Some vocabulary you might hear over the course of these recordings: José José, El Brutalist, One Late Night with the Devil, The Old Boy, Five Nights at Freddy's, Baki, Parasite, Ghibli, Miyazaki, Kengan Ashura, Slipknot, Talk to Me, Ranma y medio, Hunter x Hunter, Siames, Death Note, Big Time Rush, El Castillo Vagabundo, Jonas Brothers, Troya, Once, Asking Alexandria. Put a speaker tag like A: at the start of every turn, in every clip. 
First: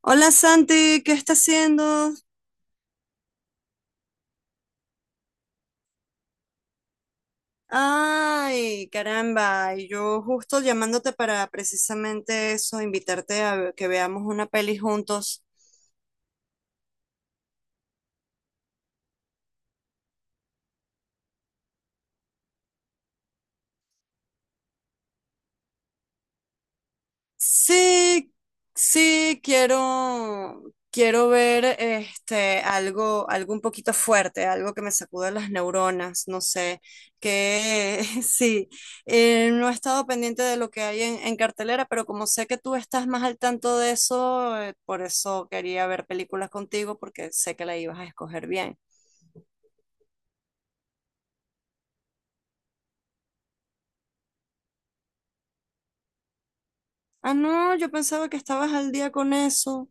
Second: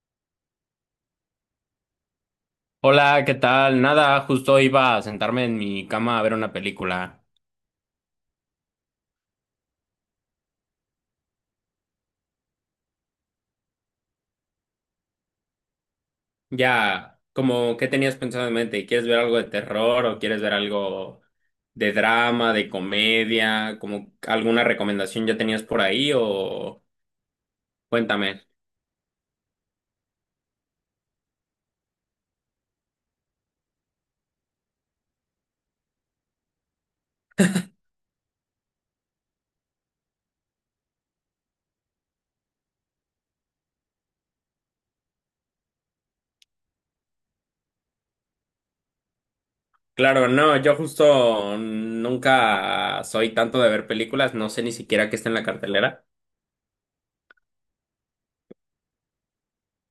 A: Hola Santi, ¿qué estás haciendo?
B: Hola, ¿qué tal? Nada, justo iba a sentarme en mi cama a ver una película.
A: Ay, caramba, y yo justo llamándote para precisamente eso, invitarte a que veamos una peli juntos.
B: Ya, como, ¿qué tenías pensado en mente? ¿Quieres ver algo de terror o quieres ver algo de drama, de comedia? ¿Como alguna recomendación ya tenías por ahí o
A: Sí,
B: cuéntame?
A: sí, quiero ver algo, algo un poquito fuerte, algo que me sacuda las neuronas, no sé, que sí, no he estado pendiente de lo que hay en cartelera, pero como sé que tú estás más al tanto de eso, por eso quería ver películas contigo, porque sé que la ibas a escoger bien.
B: Claro, no, yo justo nunca soy tanto de ver películas, no sé ni siquiera qué está en la cartelera.
A: Ah, no, yo pensaba que estabas al día con eso.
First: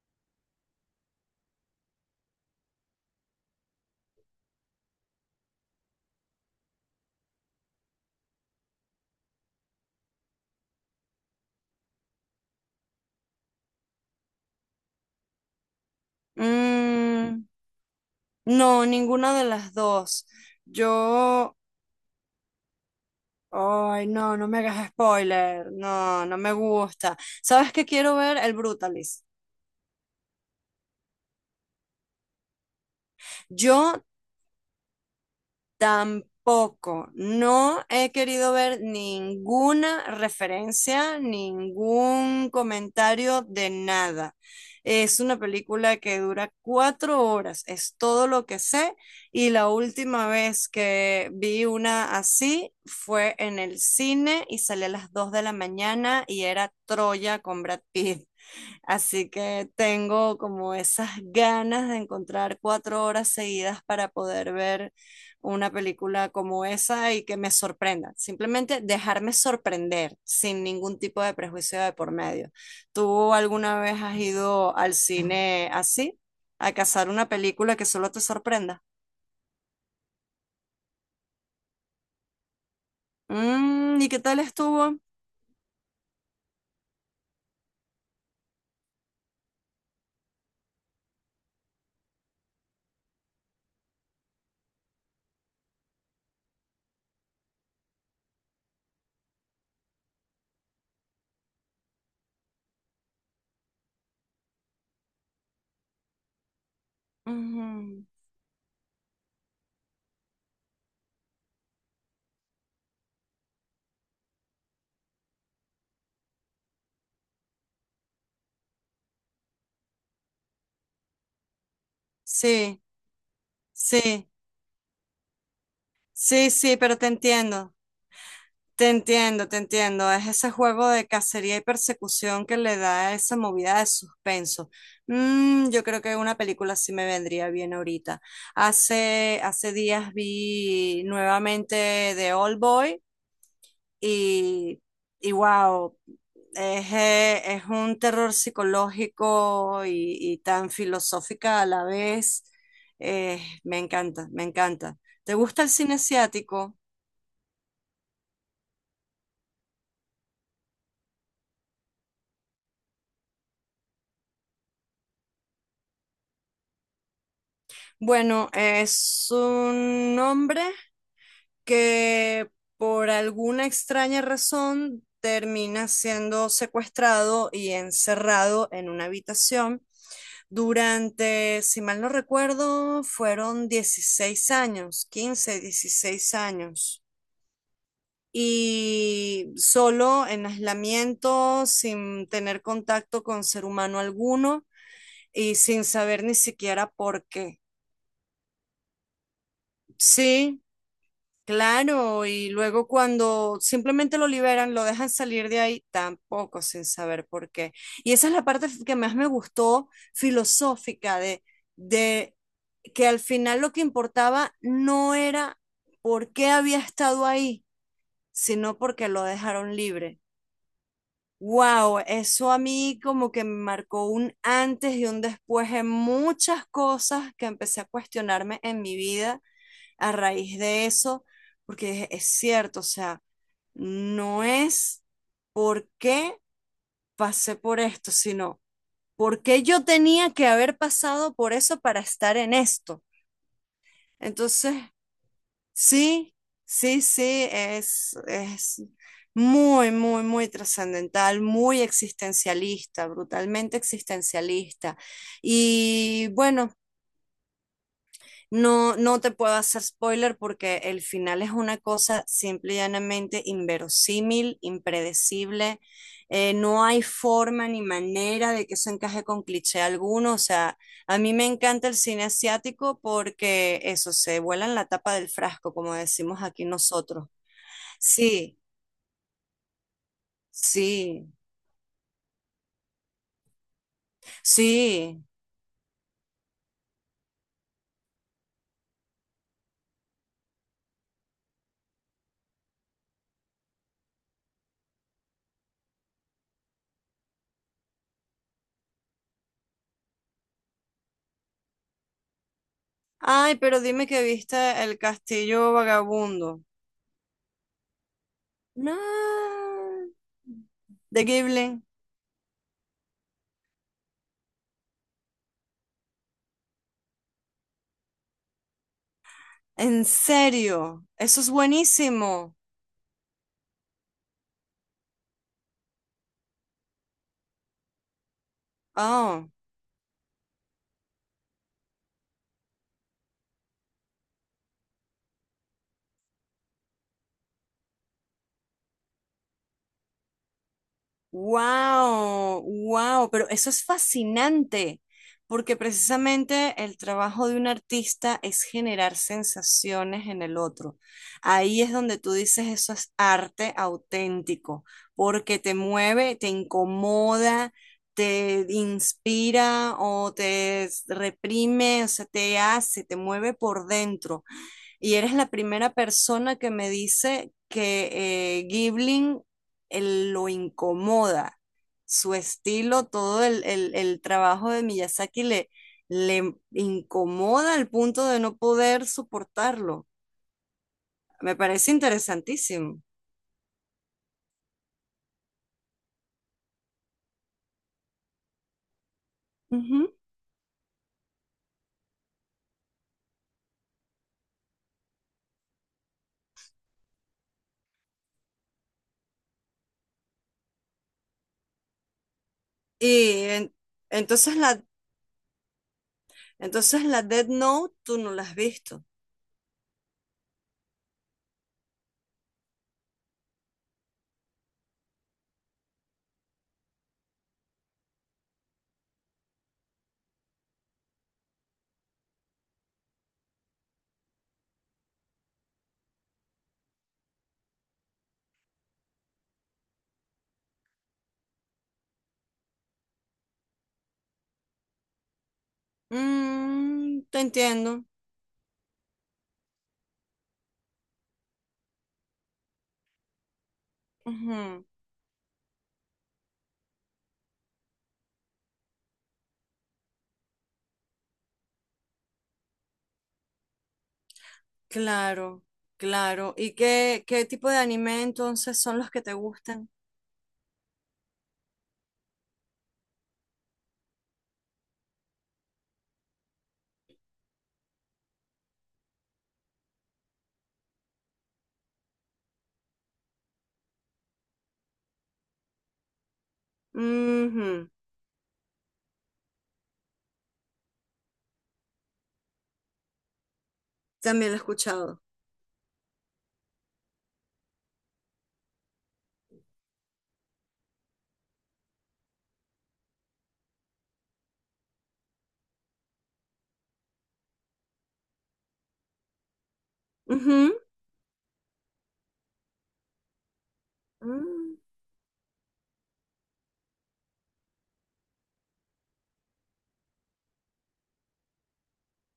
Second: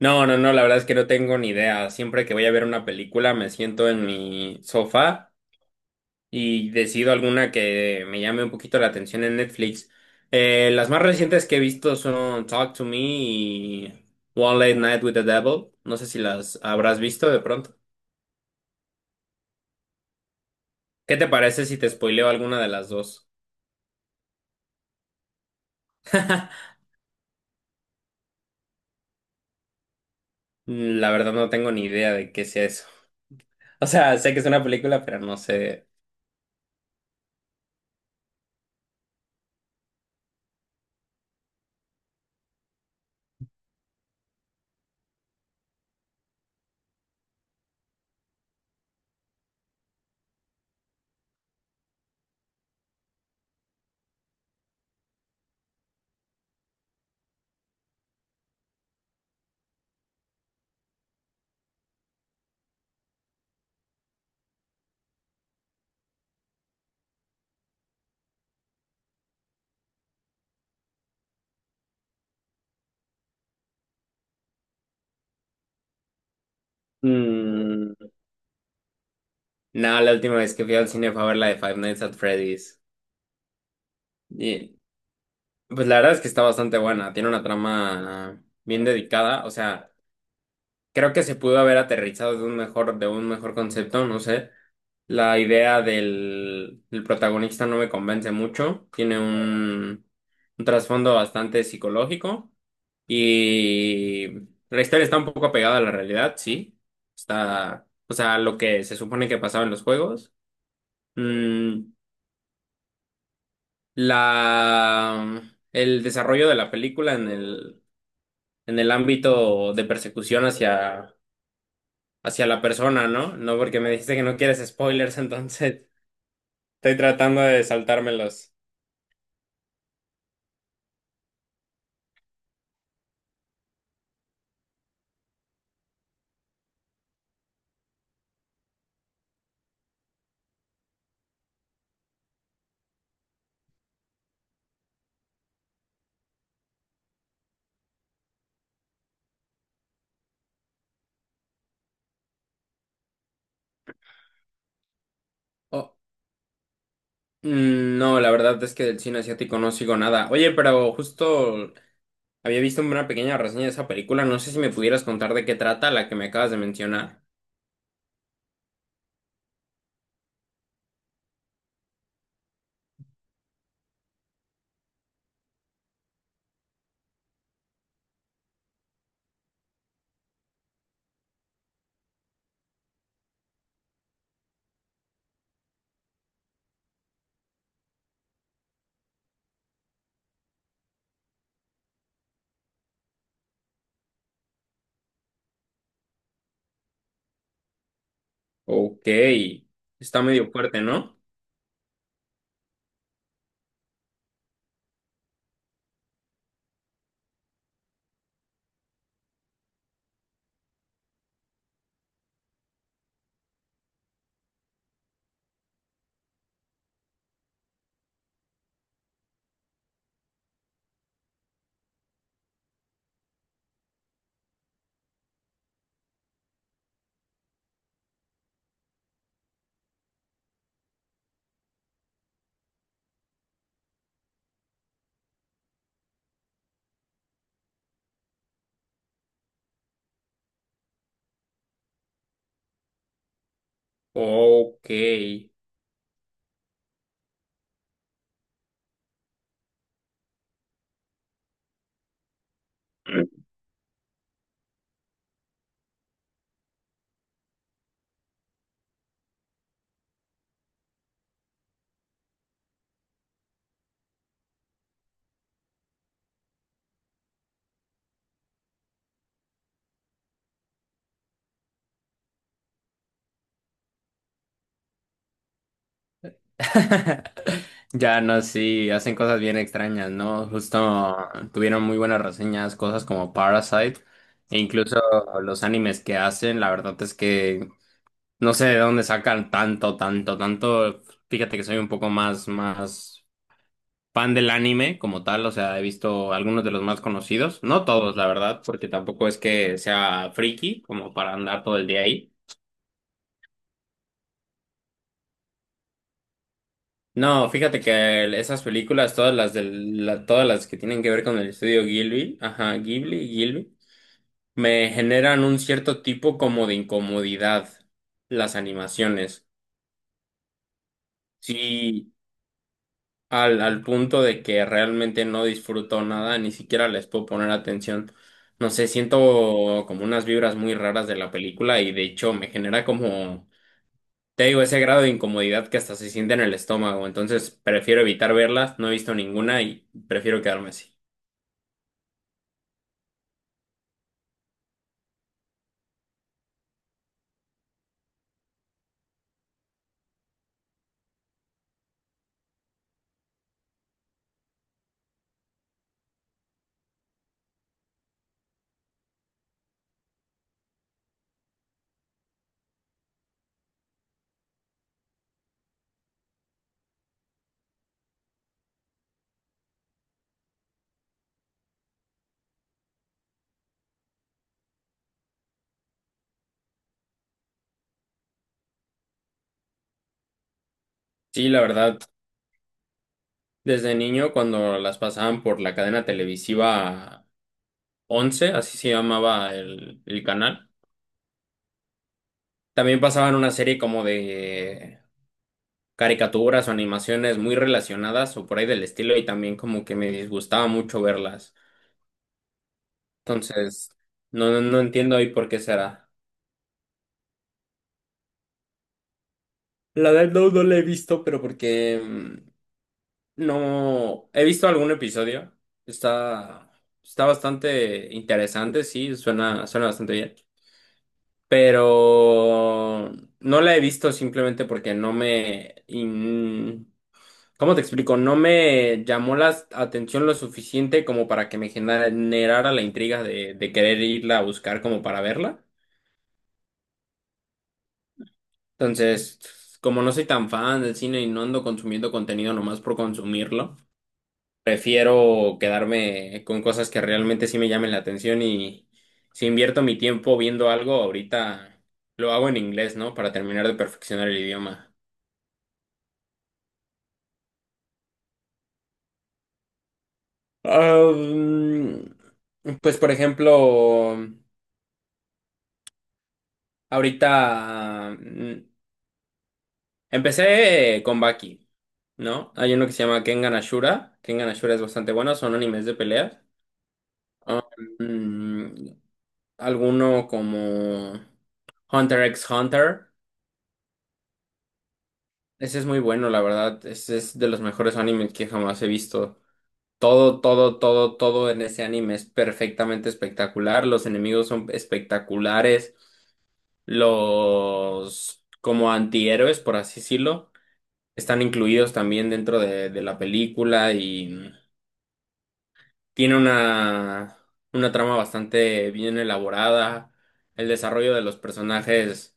B: No, no, no, la verdad es que no tengo ni idea. Siempre que voy a ver una película me siento en mi sofá y decido alguna que me llame un poquito la atención en Netflix. Las más recientes que he visto son Talk to Me y One Late Night with the Devil. No sé si las habrás visto de
A: Mm,
B: pronto.
A: no, ninguna de las dos.
B: ¿Qué te
A: Yo
B: parece si te spoileo alguna de las dos?
A: ay, no, no me hagas spoiler. No, no me gusta. ¿Sabes qué quiero ver? El Brutalist.
B: La verdad no tengo ni idea de qué sea eso. O
A: Yo
B: sea, sé que es una película, pero no sé.
A: tampoco. No he querido ver ninguna referencia, ningún comentario de nada. Es una película que dura cuatro horas, es todo lo que sé. Y la última vez que vi una así fue en el cine y salí a las dos de la mañana y era Troya con Brad Pitt. Así que tengo como esas ganas de encontrar cuatro horas seguidas para poder ver una película como esa y que me sorprenda. Simplemente dejarme sorprender sin ningún tipo de prejuicio de por medio. ¿Tú alguna vez has ido al cine así? ¿A cazar una película que
B: Mm,
A: solo te sorprenda?
B: no, la última vez que fui al cine fue a ver la de Five Nights at Freddy's.
A: Mm, ¿y qué tal
B: Y
A: estuvo?
B: pues la verdad es que está bastante buena. Tiene una trama bien dedicada. O sea, creo que se pudo haber aterrizado de un mejor concepto, no sé. La idea del protagonista no me convence mucho. Tiene un trasfondo bastante psicológico. Y la historia está un poco apegada a la realidad, sí. Está,
A: Ujú.
B: o sea, lo que se supone que pasaba en los juegos. Mm, la, el desarrollo de la película en el ámbito de persecución hacia la
A: Sí,
B: persona, ¿no? No, porque me dijiste que
A: sí,
B: no quieres spoilers, entonces
A: sí, sí, pero
B: estoy
A: te
B: tratando de
A: entiendo.
B: saltármelos.
A: Te entiendo, te entiendo. Es ese juego de cacería y persecución que le da esa movida de suspenso. Mm, yo creo que una película sí me vendría bien ahorita. Hace días vi nuevamente The Old Boy y, y wow, es un terror psicológico y tan filosófica a la vez. Me encanta, me encanta. ¿Te gusta el cine
B: Oh,
A: asiático?
B: no, la verdad es que del cine asiático no sigo nada. Oye, pero justo había visto una pequeña reseña de esa película. No sé si me pudieras contar de qué trata la que me acabas de mencionar.
A: Bueno, es un hombre que por alguna extraña razón termina siendo secuestrado y encerrado en una habitación durante, si mal no recuerdo, fueron 16 años, 15, 16 años. Y solo en aislamiento, sin tener contacto con ser humano alguno y sin saber ni siquiera por qué.
B: Ok, está medio
A: Sí,
B: fuerte, ¿no?
A: claro, y luego cuando simplemente lo liberan, lo dejan salir de ahí, tampoco sin saber por qué. Y esa es la parte que más me gustó filosófica de que al final lo que importaba no era por qué había estado ahí, sino porque lo dejaron libre. Wow, eso a mí como que me marcó un antes y un después en muchas cosas que empecé a cuestionarme en mi vida a raíz de eso, porque es cierto, o sea, no es por qué pasé por esto, sino por qué yo tenía que haber pasado por eso para estar en esto. Entonces,
B: Ok.
A: sí, sí, es muy trascendental, muy existencialista, brutalmente existencialista. Y bueno, no, no te puedo hacer spoiler porque el final es una cosa simple y llanamente inverosímil, impredecible. No hay forma ni manera de que eso encaje con cliché alguno. O sea, a mí me encanta el cine asiático porque eso se vuela en la tapa del frasco, como decimos aquí nosotros.
B: Ya no,
A: Sí,
B: sí, hacen cosas bien extrañas, ¿no?
A: sí,
B: Justo tuvieron muy buenas reseñas, cosas como Parasite, e incluso
A: sí.
B: los animes que hacen, la verdad es que no sé de dónde sacan tanto, tanto, tanto. Fíjate que soy un poco más fan del anime como tal, o sea, he visto algunos de los más conocidos, no todos, la verdad, porque tampoco es que sea friki como para andar todo el día ahí.
A: Ay, pero dime que viste El Castillo Vagabundo.
B: No, fíjate que esas películas,
A: No,
B: todas las que tienen que ver
A: de
B: con el
A: Ghibli.
B: estudio Ghibli, ajá, Ghibli me generan un cierto tipo como de incomodidad las animaciones.
A: En serio, eso es
B: Sí,
A: buenísimo.
B: al punto de que realmente no disfruto nada, ni siquiera les puedo poner atención. No sé,
A: Oh,
B: siento como unas vibras muy raras de la película y de hecho me genera como. Te digo, ese grado de incomodidad que hasta se siente en el estómago, entonces prefiero evitar verlas, no he visto ninguna y prefiero quedarme así.
A: wow, wow, pero eso es fascinante, porque precisamente el trabajo de un artista es generar sensaciones en el otro. Ahí es donde tú dices eso es arte auténtico, porque te mueve, te incomoda, te inspira o te reprime, o sea, te hace, te mueve por dentro. Y eres la primera persona que me dice que Gibling él lo incomoda. Su estilo, el trabajo de Miyazaki le incomoda al punto de no poder soportarlo.
B: Sí,
A: Me
B: la
A: parece
B: verdad,
A: interesantísimo.
B: desde niño cuando las pasaban por la cadena televisiva Once, así se llamaba
A: Ujú.
B: el canal, también pasaban una serie como de caricaturas o animaciones muy relacionadas o por ahí del estilo y también como que me disgustaba mucho verlas.
A: Y en-
B: Entonces, no,
A: entonces
B: no
A: la,
B: entiendo ahí por qué será.
A: entonces la Death Note tú no la has visto.
B: La del no, no la he visto, pero porque no, he visto algún episodio. Está, Está bastante interesante, sí, suena bastante bien. Pero no la he visto simplemente porque no me... ¿cómo te explico? No me llamó la atención lo suficiente como para que me generara la intriga de querer irla a buscar como para verla.
A: Mm, te entiendo.
B: Entonces, como no soy tan fan del cine y no ando consumiendo contenido nomás por consumirlo.
A: Ujú.
B: Prefiero quedarme con cosas que realmente sí me llamen la atención y si invierto mi tiempo viendo algo, ahorita lo hago en inglés, ¿no? Para terminar de perfeccionar el idioma.
A: Claro, claro. ¿Y qué, qué tipo de anime entonces son los que te gustan?
B: Pues por ejemplo, ahorita mm, empecé con Baki, ¿no? Hay uno que se llama Kengan Ashura. Kengan Ashura es bastante bueno, son animes de peleas.
A: Ujú,
B: Mm, Alguno como Hunter x Hunter.
A: también lo he escuchado.
B: Ese es muy bueno, la verdad. Ese es de los mejores animes que jamás he visto. Todo, todo, todo, todo en ese anime es perfectamente espectacular. Los enemigos son espectaculares. Los como antihéroes, por así decirlo,
A: Ujú,
B: están incluidos también dentro de la película y
A: mm,
B: tiene una trama bastante bien elaborada. El desarrollo de los personajes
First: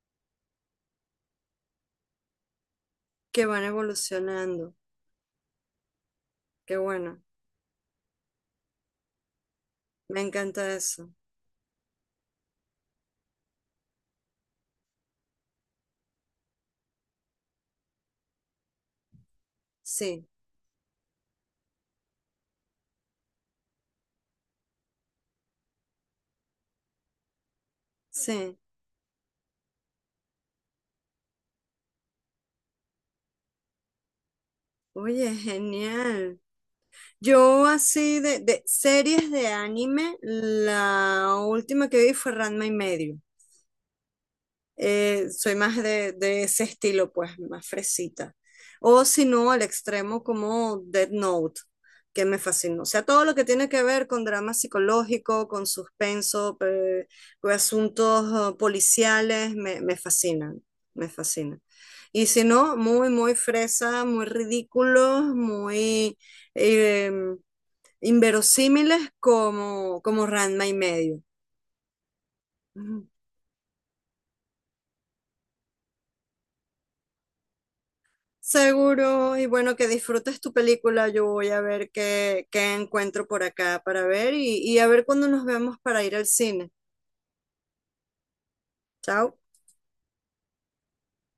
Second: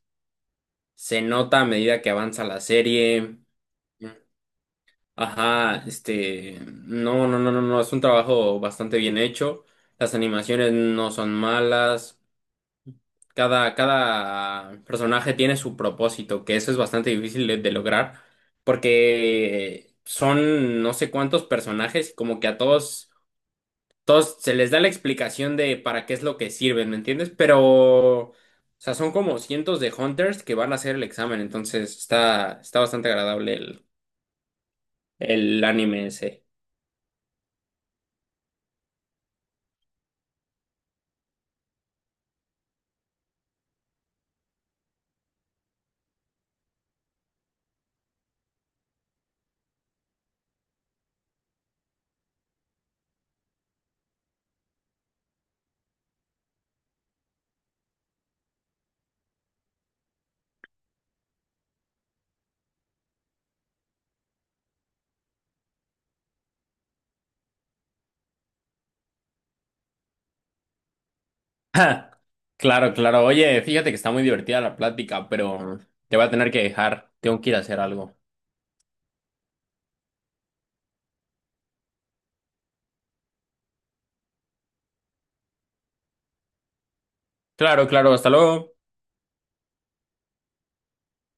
B: se nota a medida que avanza la serie.
A: que van evolucionando.
B: Ajá, este,
A: Qué bueno.
B: no, no, no, no, no, es un trabajo bastante bien hecho. Las
A: Me
B: animaciones
A: encanta
B: no
A: eso.
B: son malas. Cada personaje tiene su propósito, que eso es bastante difícil de lograr, porque
A: Sí,
B: son no sé cuántos personajes y como que a todos, todos se les da la explicación de para qué es lo que sirven, ¿me entiendes? Pero, o
A: sí.
B: sea, son como cientos de hunters que van a hacer el examen, entonces está bastante agradable
A: Oye,
B: el anime
A: genial.
B: ese.
A: Yo así de series de anime, la última que vi fue Ranma y medio. Eh, soy más de ese estilo, pues, más fresita. O si no, al extremo como Dead Note, que me fascinó. O sea, todo lo que tiene que ver con drama psicológico, con suspenso, con asuntos policiales, me fascinan, me fascinan. Y si no, muy, muy fresa, muy ridículos, muy eh, inverosímiles como, como Ranma y medio.
B: Ja, claro, claro. Oye, fíjate que está muy divertida la plática, pero te voy a tener que dejar. Tengo que ir a hacer algo.
A: Seguro, y bueno, que disfrutes tu película. Yo voy a ver qué encuentro por acá para ver y a ver cuándo nos vemos para ir al cine.
B: Claro, claro. Hasta luego.
A: Chao.